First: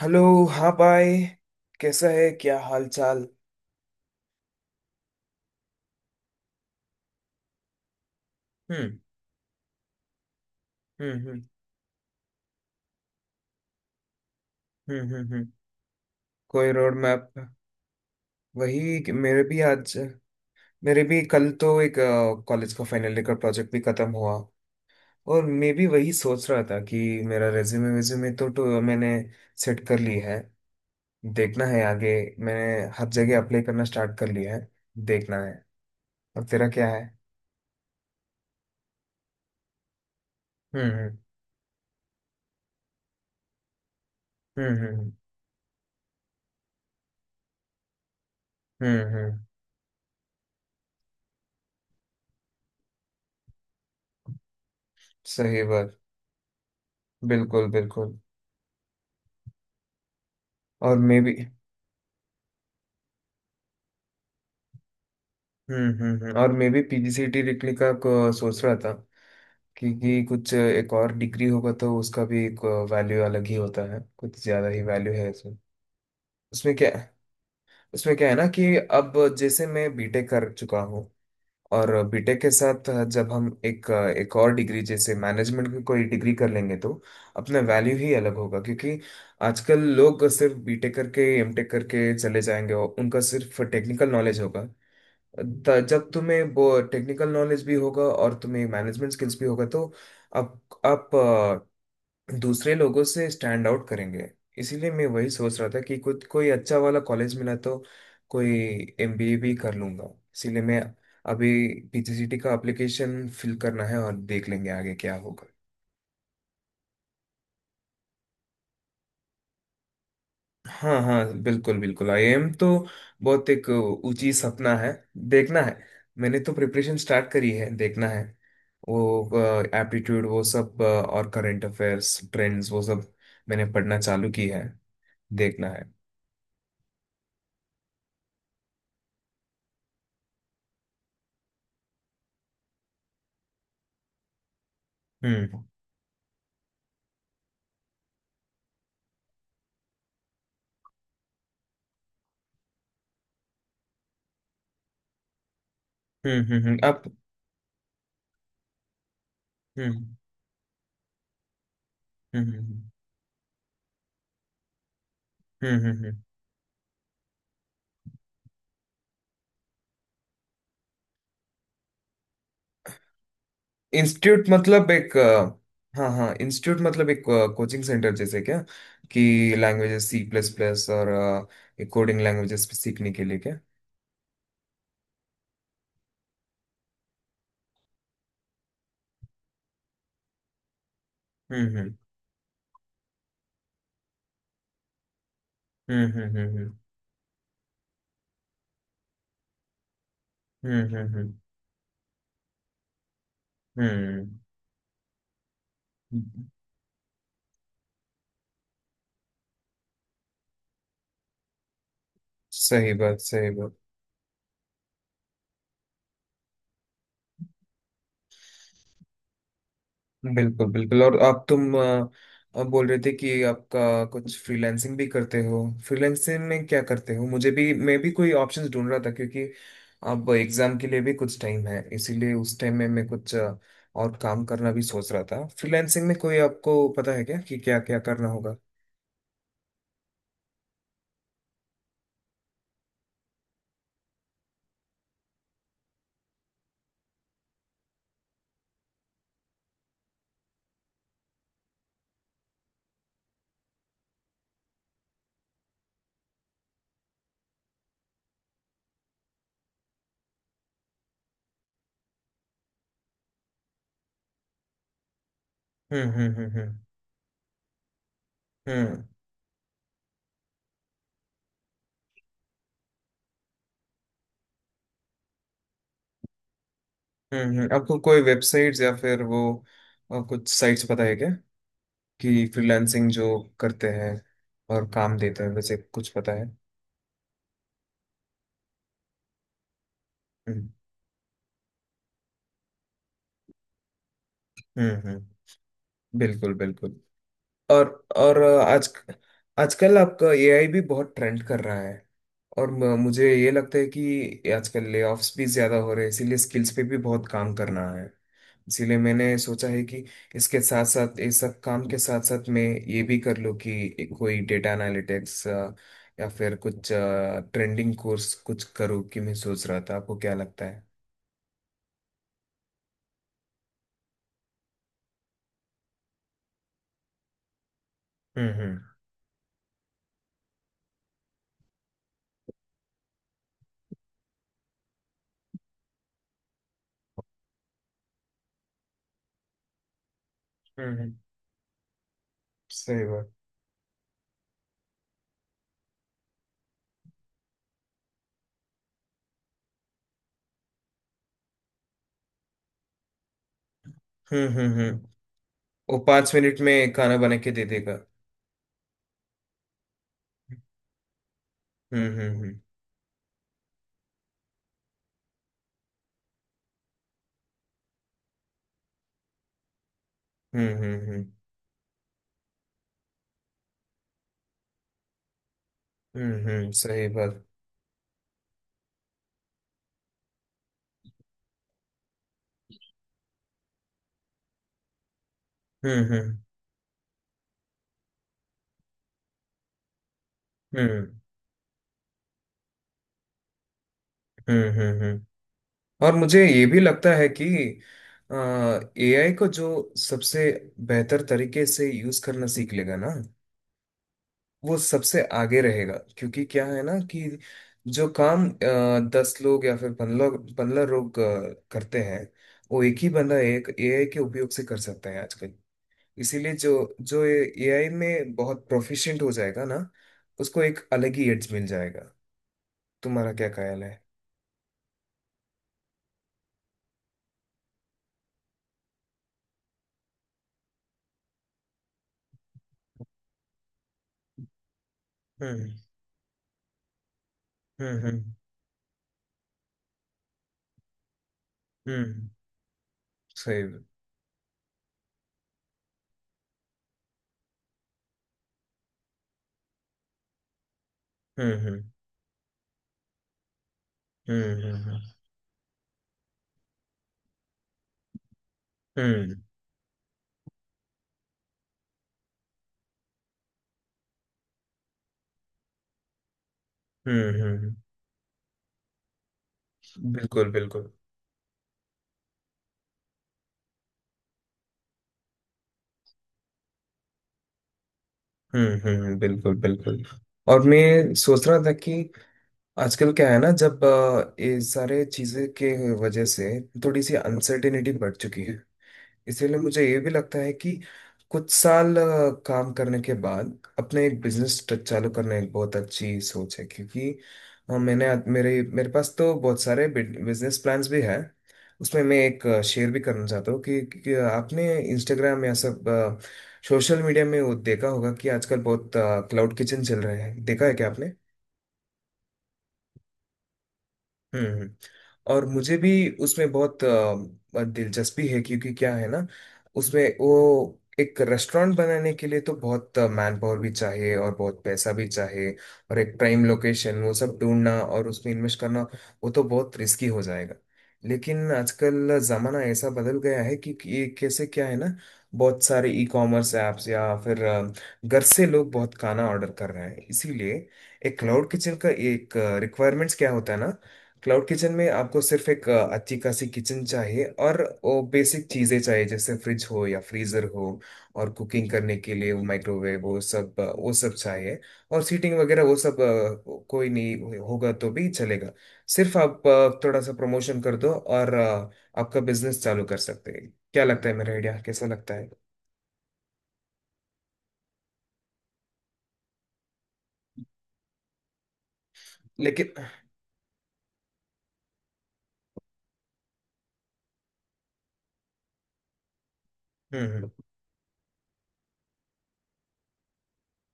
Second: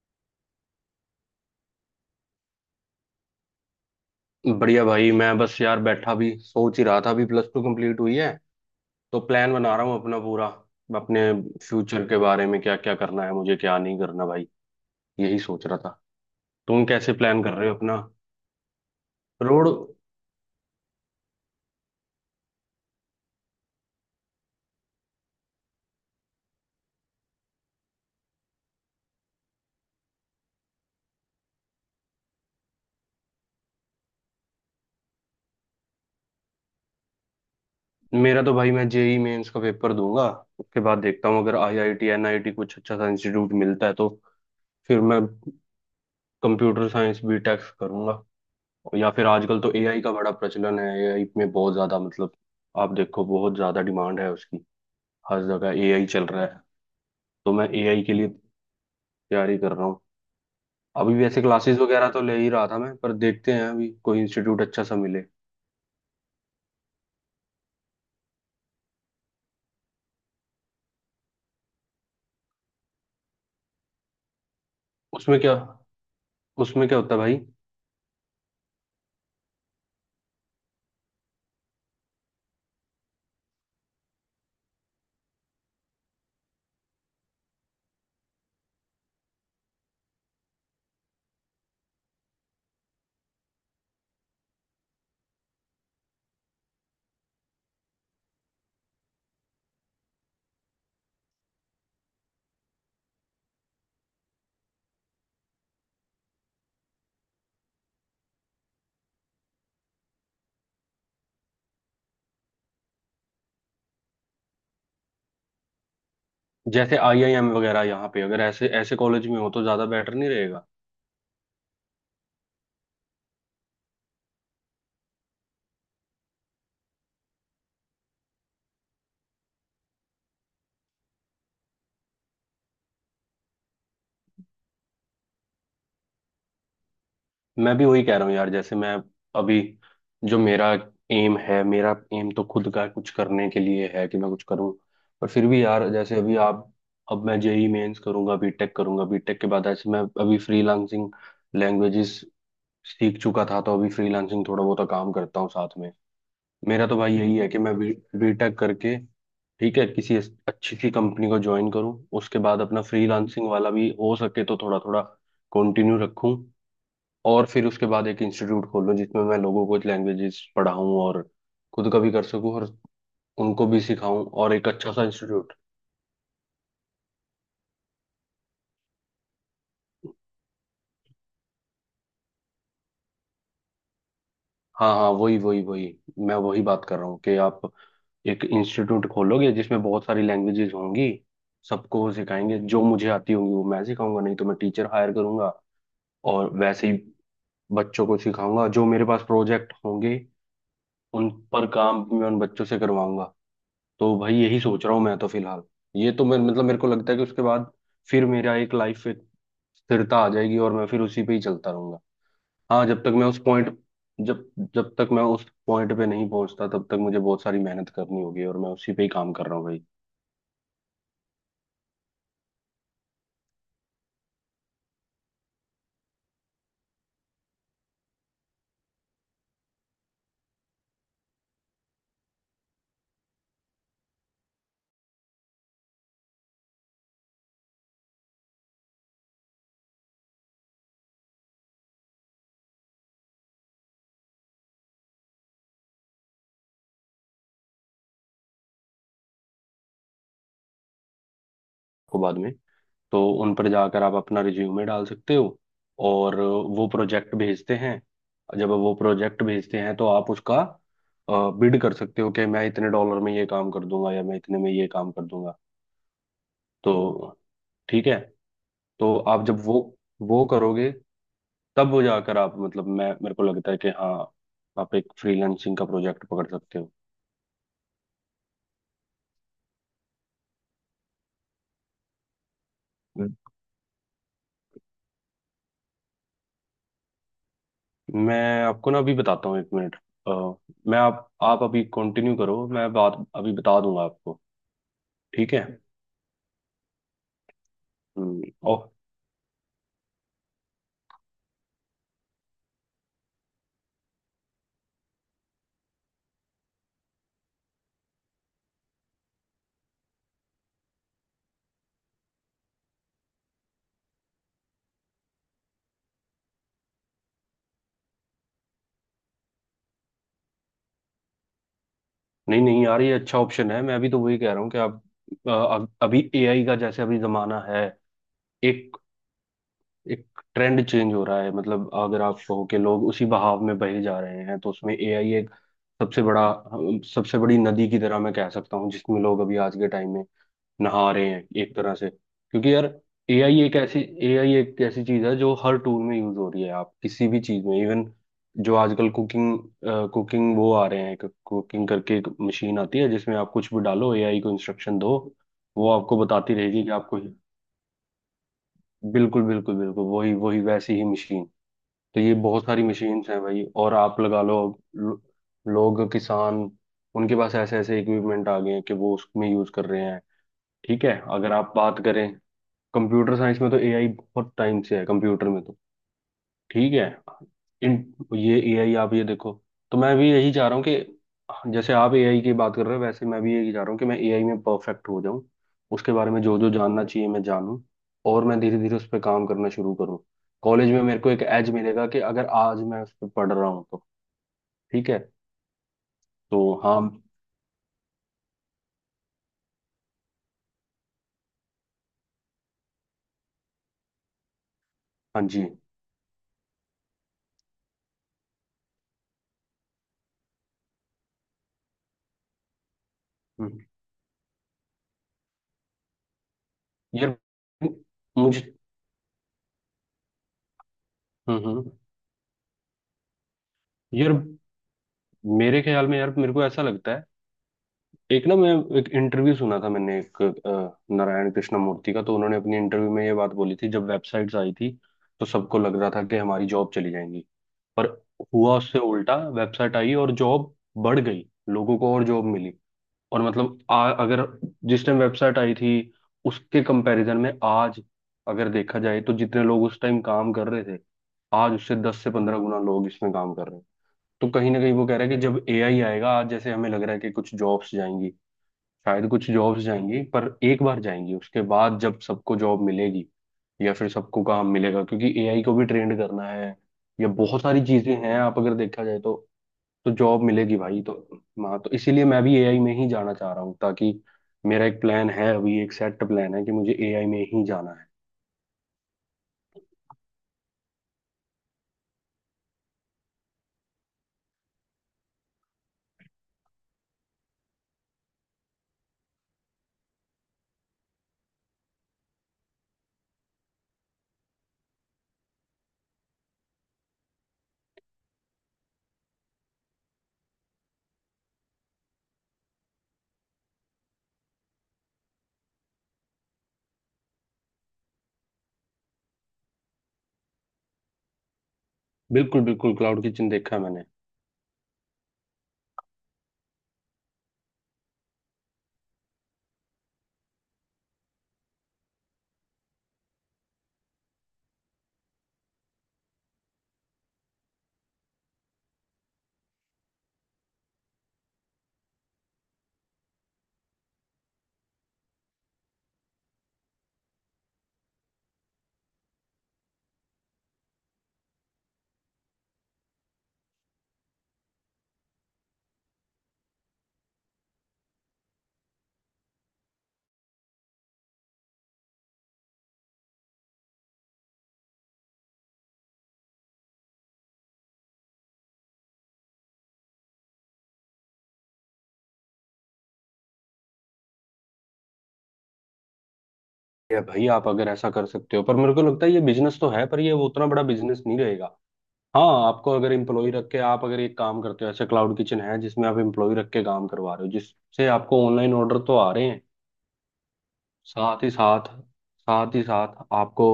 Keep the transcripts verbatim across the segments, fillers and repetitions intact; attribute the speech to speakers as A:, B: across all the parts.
A: Hello. हाँ भाई। कैसा है, क्या हाल चाल?
B: बढ़िया भाई, मैं बस यार बैठा भी सोच ही रहा था। अभी प्लस टू कंप्लीट हुई है,
A: हम्म,
B: तो प्लान बना रहा हूँ अपना पूरा
A: हम्म,
B: अपने
A: हम्म,
B: फ्यूचर के बारे में, क्या क्या करना है मुझे, क्या नहीं करना भाई।
A: हम्म, हम्म,
B: यही
A: हम्म।
B: सोच रहा था।
A: कोई
B: तुम
A: रोड
B: कैसे
A: मैप?
B: प्लान कर रहे हो अपना
A: वही कि मेरे भी
B: रोड?
A: आज मेरे भी कल तो एक कॉलेज का फाइनल ईयर का प्रोजेक्ट भी खत्म हुआ। और मैं भी वही सोच रहा था कि मेरा रेज्यूमे वेज्यूमे तो, तो मैंने सेट कर ली है। देखना है आगे। मैंने हर जगह अप्लाई करना स्टार्ट कर लिया है। देखना है। और तेरा क्या है?
B: मेरा तो भाई, मैं जेई मेंस का पेपर दूंगा। उसके
A: हम्म,
B: बाद
A: हम्म,
B: देखता हूँ, अगर आईआईटी एनआईटी कुछ अच्छा सा इंस्टीट्यूट मिलता है, तो फिर
A: हम्म,
B: मैं कंप्यूटर साइंस बीटेक करूंगा।
A: हम्म,
B: या
A: हम्म,
B: फिर
A: हम्म,
B: आजकल तो एआई का बड़ा प्रचलन है। एआई में बहुत ज्यादा मतलब, आप देखो बहुत ज्यादा डिमांड है उसकी। हर
A: सही
B: जगह
A: बात।
B: एआई चल रहा है। तो मैं
A: बिल्कुल
B: एआई के
A: बिल्कुल।
B: लिए तैयारी कर रहा हूँ।
A: और
B: अभी
A: मैं भी।
B: वैसे क्लासेस वगैरह तो ले ही रहा था मैं, पर देखते हैं अभी कोई इंस्टीट्यूट अच्छा सा मिले।
A: हम्म, हम्म, हम्म। और मैं भी पी जी सी टी लिखने का को सोच रहा था क्योंकि कुछ एक और डिग्री होगा तो उसका भी एक वैल्यू अलग ही होता है। कुछ ज्यादा ही वैल्यू है
B: उसमें क्या
A: उसमें। उसमें
B: उसमें
A: क्या
B: क्या
A: है?
B: होता है भाई?
A: उसमें क्या है ना कि अब जैसे मैं बीटेक कर चुका हूँ। और बीटेक के साथ जब हम एक एक और डिग्री जैसे मैनेजमेंट की कोई डिग्री कर लेंगे तो अपना वैल्यू ही अलग होगा क्योंकि आजकल लोग सिर्फ बीटेक करके एमटेक करके चले जाएंगे और उनका सिर्फ टेक्निकल नॉलेज होगा। त- जब तुम्हें वो टेक्निकल नॉलेज भी होगा और तुम्हें मैनेजमेंट स्किल्स भी होगा तो आप आप अ, दूसरे लोगों से स्टैंड आउट करेंगे। इसीलिए मैं वही सोच रहा था कि कुछ कोई अच्छा वाला कॉलेज मिला तो कोई एम बी ए भी कर लूंगा। इसीलिए मैं अभी पीजीसीटी का एप्लीकेशन फिल करना है और देख लेंगे आगे क्या होगा।
B: जैसे आईआईएम वगैरह, यहाँ पे अगर ऐसे ऐसे कॉलेज में हो तो ज़्यादा बेटर नहीं रहेगा?
A: हाँ, हाँ, बिल्कुल बिल्कुल। आई एम तो बहुत एक ऊंची सपना है। देखना है। मैंने तो प्रिपरेशन स्टार्ट करी है। देखना है। वो एप्टीट्यूड वो सब अ, और करंट अफेयर्स ट्रेंड्स वो सब मैंने पढ़ना चालू की है। देखना है।
B: मैं भी वही कह रहा हूँ यार। जैसे मैं अभी, जो मेरा एम है, मेरा एम तो खुद का कुछ करने के लिए है कि मैं कुछ करूँ। पर फिर भी
A: हम्म,
B: यार, जैसे अभी आप, अब मैं जेई मेंस करूंगा, बीटेक करूंगा, बीटेक के बाद ऐसे मैं अभी फ्रीलांसिंग लैंग्वेजेस सीख चुका था, तो अभी फ्रीलांसिंग थोड़ा बहुत काम करता हूँ साथ में।
A: हम्म, हम्म, हम्म,
B: मेरा तो
A: आप।
B: भाई यही है कि मैं बी बीटेक करके, ठीक
A: हम्म,
B: है,
A: हम्म,
B: किसी अस- अच्छी सी कंपनी को ज्वाइन करूँ। उसके बाद
A: हम्म,
B: अपना फ्रीलांसिंग वाला भी हो सके तो थोड़ा थोड़ा
A: हम्म,
B: कंटिन्यू
A: हम्म, हम्म।
B: रखूँ। और फिर उसके बाद एक इंस्टीट्यूट खोलूँ जिसमें मैं लोगों को लैंग्वेजेस पढ़ाऊँ, और खुद का भी कर सकूँ, और उनको भी सिखाऊँ,
A: इंस्टीट्यूट
B: और एक
A: मतलब
B: अच्छा सा
A: एक
B: इंस्टीट्यूट।
A: अ, हाँ, हाँ, इंस्टीट्यूट मतलब एक कोचिंग सेंटर जैसे क्या, कि लैंग्वेजेस सी प्लस प्लस और कोडिंग लैंग्वेजेस सीखने के लिए क्या?
B: हाँ हाँ, वही वही वही, मैं वही बात कर रहा हूँ कि आप एक इंस्टीट्यूट खोलोगे जिसमें बहुत सारी लैंग्वेजेस होंगी।
A: हम्म, हम्म,
B: सबको वो सिखाएंगे, जो मुझे आती होंगी वो मैं सिखाऊंगा, नहीं तो मैं टीचर हायर करूंगा।
A: हम्म, हम्म,
B: और
A: हम्म,
B: वैसे ही बच्चों को सिखाऊंगा। जो मेरे पास प्रोजेक्ट होंगे
A: हम्म, हम्म,
B: उन
A: हम्म,
B: पर काम मैं उन बच्चों से करवाऊंगा। तो
A: हम्म।
B: भाई यही सोच रहा हूँ मैं तो फिलहाल। ये तो मेरे,
A: हम्म।
B: मतलब मेरे को लगता है कि उसके बाद फिर मेरा एक लाइफ, एक स्थिरता आ जाएगी और मैं फिर उसी पे ही चलता रहूंगा। हाँ,
A: सही
B: जब तक
A: बात,
B: मैं उस
A: सही बात।
B: पॉइंट जब जब तक मैं उस पॉइंट पे नहीं पहुंचता, तब तक मुझे बहुत सारी मेहनत करनी होगी, और मैं उसी पे ही काम कर रहा हूँ भाई।
A: बिल्कुल बिल्कुल। और आप तुम अ, अ, बोल रहे थे कि आपका कुछ फ्रीलांसिंग भी करते हो। फ्रीलांसिंग में क्या करते हो? मुझे भी मैं भी कोई ऑप्शंस ढूंढ रहा था क्योंकि अब एग्जाम के लिए भी कुछ टाइम है, इसीलिए उस टाइम में मैं कुछ अ, और काम करना भी सोच रहा था। फ्रीलांसिंग में कोई आपको पता है क्या कि क्या क्या करना होगा?
B: को बाद में, तो उन पर जाकर आप अपना रिज्यूमे डाल सकते हो, और वो प्रोजेक्ट भेजते हैं। जब वो प्रोजेक्ट भेजते हैं, तो आप उसका बिड कर सकते हो कि मैं इतने डॉलर में ये काम कर दूंगा या मैं इतने में ये काम कर दूंगा।
A: हम्म, हम्म, हम्म, हम्म,
B: तो ठीक है।
A: हम्म,
B: तो आप जब वो वो करोगे, तब वो जाकर आप, मतलब मैं, मेरे को लगता है कि हाँ, आप एक फ्रीलांसिंग का प्रोजेक्ट पकड़ सकते हो।
A: हम्म, हम्म। आपको कोई वेबसाइट्स या फिर वो अ, कुछ साइट्स पता है क्या, कि फ्रीलांसिंग जो करते हैं और काम देते हैं वैसे कुछ पता है?
B: मैं आपको ना अभी बताता हूँ, एक मिनट। अ,
A: हम्म,
B: मैं, आप आप अभी कंटिन्यू करो, मैं बात अभी बता दूंगा आपको।
A: हम्म, हम्म,
B: ठीक है।
A: बिल्कुल बिल्कुल। और और
B: हम्म, ओ।
A: आज आजकल आपका ए आई भी बहुत ट्रेंड कर रहा है। और म- मुझे ये लगता है कि आजकल लेऑफ्स भी ज्यादा हो रहे हैं इसीलिए स्किल्स पे भी बहुत काम करना है। इसीलिए मैंने सोचा है कि इसके साथ साथ इस सब काम के साथ साथ मैं ये भी कर लूँ कि कोई डेटा एनालिटिक्स या फिर कुछ ट्रेंडिंग कोर्स कुछ करूँ। कि मैं सोच रहा था आपको क्या लगता है?
B: नहीं नहीं यार, ये अच्छा ऑप्शन है। मैं अभी तो वही कह रहा हूँ कि आप, अ, अब- अभी एआई का जैसे अभी जमाना है।
A: हम्म, हम्म,
B: एक एक ट्रेंड चेंज हो रहा है। मतलब अगर आप कहो कि लोग उसी बहाव में बहे जा रहे हैं, तो उसमें एआई एक सबसे बड़ा सबसे बड़ी नदी की तरह मैं कह सकता हूँ, जिसमें लोग अभी आज के टाइम में
A: हम्म,
B: नहा
A: हम्म,
B: रहे हैं एक तरह से। क्योंकि यार,
A: सही बात।
B: एआई एक ऐसी एआई एक ऐसी चीज है जो हर टूल में यूज हो रही है। आप किसी भी चीज में, इवन जो आजकल कुकिंग, कुकिंग वो आ रहे हैं, कुकिंग करके एक मशीन आती है जिसमें आप कुछ भी डालो, एआई
A: हम्म,
B: को
A: हम्म, हम्म।
B: इंस्ट्रक्शन दो, वो
A: वो
B: आपको
A: पाँच
B: बताती
A: मिनट
B: रहेगी कि
A: में खाना
B: आपको।
A: बना के दे देगा।
B: बिल्कुल बिल्कुल बिल्कुल, वही वही, वैसी ही मशीन।
A: हम्म,
B: तो ये
A: हम्म,
B: बहुत सारी मशीन्स हैं भाई। और आप लगा लो, लो- लोग, किसान, उनके पास ऐसे ऐसे इक्विपमेंट आ गए हैं कि वो उसमें यूज कर रहे हैं।
A: हम्म, हम्म,
B: ठीक है,
A: हम्म,
B: अगर आप बात करें कंप्यूटर साइंस में, तो एआई बहुत टाइम से है कंप्यूटर में। तो
A: हम्म, हम्म, हम्म,
B: ठीक है।
A: सही बात।
B: इन, ये एआई, आप ये देखो। तो मैं भी यही चाह रहा हूँ कि जैसे आप एआई की बात कर रहे हो, वैसे मैं भी यही चाह रहा हूँ कि मैं एआई में परफेक्ट हो जाऊँ।
A: हम्म,
B: उसके बारे
A: हम्म,
B: में जो जो जानना चाहिए मैं जानूँ। और मैं धीरे धीरे उस पर काम करना शुरू करूँ। कॉलेज में मेरे
A: हम्म,
B: को एक एज मिलेगा कि अगर आज मैं उस पर पढ़ रहा हूँ तो।
A: हम्म, हम्म,
B: ठीक है
A: हम्म। और मुझे
B: तो,
A: ये भी
B: हाँ।
A: लगता है कि एआई को जो सबसे बेहतर तरीके से यूज करना सीख लेगा ना वो सबसे
B: हाँ
A: आगे
B: जी।
A: रहेगा, क्योंकि क्या है ना कि जो काम अ, दस लोग या फिर पंद्रह पंद्रह लोग अ, करते हैं वो एक ही बंदा एक
B: हम्म।
A: एआई के उपयोग से कर सकता है आजकल। इसीलिए जो जो
B: यार
A: एआई में
B: मुझे।
A: बहुत प्रोफिशिएंट हो जाएगा ना उसको एक अलग ही एड्स
B: हम्म।
A: मिल
B: हम्म।
A: जाएगा। तुम्हारा क्या ख्याल है?
B: यार मेरे ख्याल में, यार मेरे को ऐसा लगता है, एक ना, मैं एक इंटरव्यू सुना था मैंने, एक अ, नारायण कृष्ण मूर्ति का। तो उन्होंने अपनी इंटरव्यू में ये बात बोली थी, जब वेबसाइट्स आई थी, तो
A: हम्म,
B: सबको लग रहा था कि हमारी जॉब चली जाएंगी।
A: हम्म,
B: पर
A: हम्म,
B: हुआ उससे उल्टा, वेबसाइट आई और जॉब बढ़ गई, लोगों को और
A: हम्म,
B: जॉब मिली। और
A: सही।
B: मतलब
A: हम्म,
B: आ, अगर जिस टाइम वेबसाइट आई थी उसके कंपैरिजन में आज अगर देखा जाए, तो जितने लोग उस टाइम काम कर रहे थे, आज
A: हम्म,
B: उससे दस से पंद्रह गुना लोग इसमें काम कर रहे हैं। तो
A: हम्म,
B: कहीं ना कहीं
A: हम्म,
B: वो कह रहा है कि जब एआई आएगा, आज जैसे हमें लग रहा है कि कुछ जॉब्स जाएंगी, शायद
A: हम्म,
B: कुछ जॉब्स जाएंगी, पर एक बार जाएंगी, उसके बाद जब सबको जॉब मिलेगी, या फिर सबको काम मिलेगा, क्योंकि एआई को भी ट्रेंड करना है। या
A: हम्म,
B: बहुत
A: हम्म,
B: सारी चीजें हैं, आप अगर देखा जाए, तो तो जॉब
A: बिल्कुल
B: मिलेगी
A: बिल्कुल।
B: भाई। तो हाँ, तो इसीलिए मैं भी एआई में ही जाना चाह रहा हूँ, ताकि, मेरा एक प्लान है, अभी एक सेट प्लान है कि मुझे एआई में ही जाना है।
A: हम्म, हम्म, हम्म, बिल्कुल बिल्कुल। और मैं सोच रहा था कि आजकल क्या है ना जब अ, ये सारे चीजें के वजह से थोड़ी सी अनसर्टेनिटी बढ़ चुकी है। इसीलिए मुझे ये भी लगता है कि कुछ साल अ, काम करने के बाद अपने एक बिजनेस चालू करना एक बहुत अच्छी सोच है, क्योंकि अ, मैंने आज- मेरे मेरे पास तो बहुत सारे बिजनेस प्लान्स भी है। उसमें मैं एक शेयर भी करना चाहता हूँ कि, कि आपने इंस्टाग्राम या सब सोशल मीडिया में वो देखा होगा कि आजकल बहुत क्लाउड किचन चल रहे हैं। देखा है क्या आपने?
B: बिल्कुल बिल्कुल, क्लाउड किचन देखा है मैंने।
A: हम्म, हम्म। और मुझे भी उसमें बहुत अ, दिलचस्पी है क्योंकि क्या है ना, उसमें वो एक रेस्टोरेंट बनाने के लिए तो बहुत मैन पावर भी चाहिए और बहुत पैसा भी चाहिए। और एक प्राइम लोकेशन वो सब ढूंढना और उसमें इन्वेस्ट करना, वो तो बहुत रिस्की हो जाएगा। लेकिन आजकल जमाना ऐसा बदल गया है कि कि ये कैसे क्या है ना, बहुत सारे ई कॉमर्स ऐप्स या फिर अ, घर से लोग बहुत खाना ऑर्डर कर रहे हैं। इसीलिए एक क्लाउड किचन का एक रिक्वायरमेंट्स क्या होता है ना। क्लाउड किचन में आपको सिर्फ एक अ, अच्छी खासी किचन चाहिए, और वो बेसिक चीज़ें चाहिए, जैसे फ्रिज हो या फ्रीज़र हो, और कुकिंग करने के लिए वो माइक्रोवेव वो सब अ, वो सब चाहिए। और सीटिंग वगैरह वो सब अ, कोई नहीं हो- होगा तो भी चलेगा। सिर्फ आप अ, थोड़ा सा प्रमोशन कर दो और अ, आपका बिजनेस चालू कर सकते हैं। क्या लगता है, मेरा आइडिया कैसा लगता है?
B: ये भाई, आप अगर ऐसा कर सकते हो, पर मेरे को लगता है ये बिजनेस तो है, पर ये वो उतना बड़ा बिजनेस नहीं रहेगा। हाँ,
A: लेकिन।
B: आपको अगर एम्प्लॉय रख के आप अगर एक काम करते हो, ऐसे क्लाउड किचन है जिसमें आप एम्प्लॉय रख के काम करवा रहे हो, जिससे आपको ऑनलाइन ऑर्डर तो आ रहे हैं।
A: हम्म, हम्म,
B: साथ ही साथ साथ ही साथ आपको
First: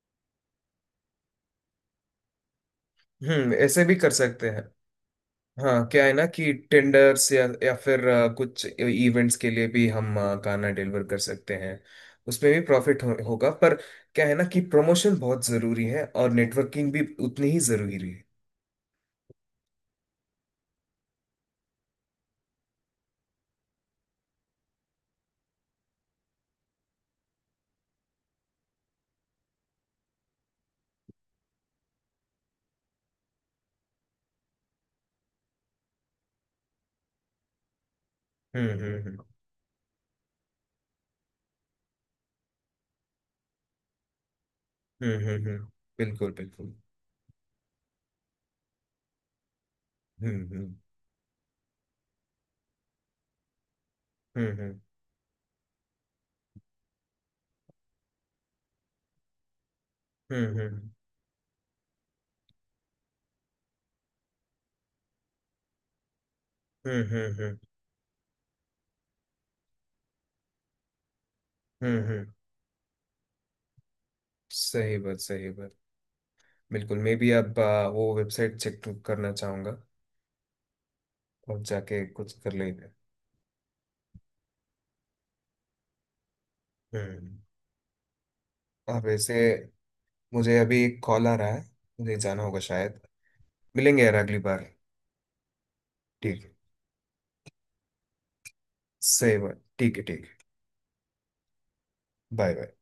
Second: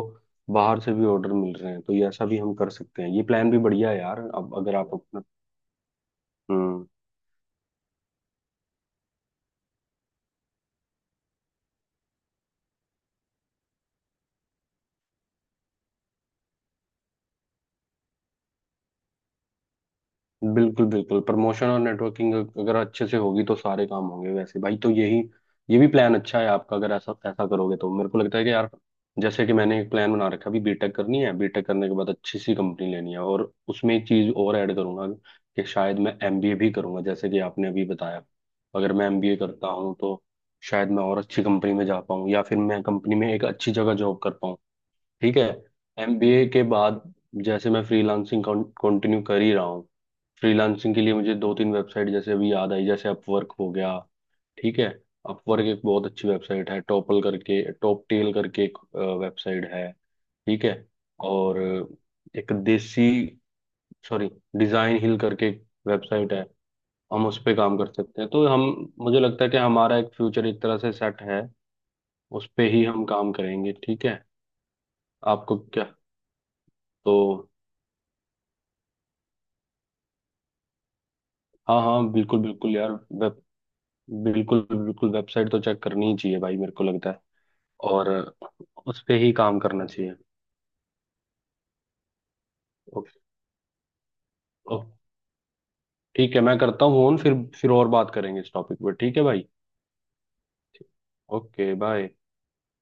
B: बाहर से भी ऑर्डर मिल रहे हैं, तो ये ऐसा भी हम कर सकते हैं। ये प्लान
A: हम्म,
B: भी
A: ऐसे
B: बढ़िया
A: भी
B: है
A: कर
B: यार।
A: सकते
B: अब
A: हैं।
B: अगर आप अपना,
A: हाँ, क्या है ना कि
B: हम्म।
A: टेंडर्स या या फिर अ, कुछ इवेंट्स के लिए भी हम अ, गाना डिलीवर कर सकते हैं। उसमें भी प्रॉफिट हो, होगा, पर क्या है ना कि प्रमोशन बहुत जरूरी है, और नेटवर्किंग भी उतनी ही जरूरी है।
B: बिल्कुल बिल्कुल, प्रमोशन और नेटवर्किंग अगर अच्छे से होगी तो सारे काम होंगे वैसे भाई। तो यही, ये भी प्लान अच्छा है आपका। अगर ऐसा ऐसा करोगे तो मेरे को लगता है कि यार, जैसे कि मैंने एक प्लान बना रखा है, अभी बीटेक करनी है, बीटेक करने के बाद अच्छी सी कंपनी लेनी है, और उसमें एक चीज और ऐड करूंगा कि शायद मैं एमबीए भी करूंगा, जैसे कि आपने अभी बताया।
A: हम्म,
B: अगर
A: हम्म,
B: मैं
A: हम्म,
B: एमबीए करता हूँ तो शायद मैं और अच्छी कंपनी में जा पाऊँ, या फिर मैं कंपनी में एक अच्छी जगह जॉब कर पाऊँ।
A: हम्म,
B: ठीक है।
A: हम्म, हम्म, बिल्कुल
B: एमबीए के
A: बिल्कुल।
B: बाद, जैसे मैं फ्रीलांसिंग कंटिन्यू कर ही रहा हूँ।
A: हम्म, हम्म,
B: फ्रीलांसिंग के लिए मुझे दो तीन वेबसाइट जैसे अभी याद आई, जैसे अपवर्क हो गया।
A: हम्म,
B: ठीक है। अपवर्क एक बहुत अच्छी वेबसाइट है। टॉपल करके, टॉप टेल करके एक वेबसाइट है।
A: हम्म, हम्म,
B: ठीक है।
A: हम्म,
B: और एक देसी, सॉरी, डिजाइन हिल करके वेबसाइट है।
A: हम्म,
B: हम
A: हम्म,
B: उस पे
A: हम्म,
B: काम कर सकते हैं। तो हम, मुझे लगता है कि हमारा एक फ्यूचर एक तरह से सेट है।
A: हम्म, हम्म।
B: उस पे ही हम काम करेंगे। ठीक है।
A: सही बात, सही
B: आपको
A: बात।
B: क्या,
A: बिल्कुल मैं
B: तो
A: भी अब अ, वो वेबसाइट चेक करना चाहूंगा, और
B: हाँ
A: जाके
B: हाँ,
A: कुछ
B: बिल्कुल
A: कर
B: बिल्कुल
A: लेंगे।
B: यार वेब, बिल्कुल बिल्कुल, वेबसाइट तो चेक करनी ही चाहिए भाई, मेरे को लगता है।
A: हम्म।
B: और
A: और
B: उस पे ही
A: वैसे
B: काम करना चाहिए।
A: मुझे अभी एक कॉल आ रहा है, मुझे जाना होगा शायद।
B: ओके,
A: मिलेंगे यार अगली बार।
B: ओके, ठीक है,
A: ठीक है।
B: मैं करता हूँ फोन फिर। फिर और बात करेंगे इस टॉपिक पे, ठीक है
A: सही
B: भाई।
A: बात, ठीक है, ठीक है।
B: Okay, bye.
A: Bye bye.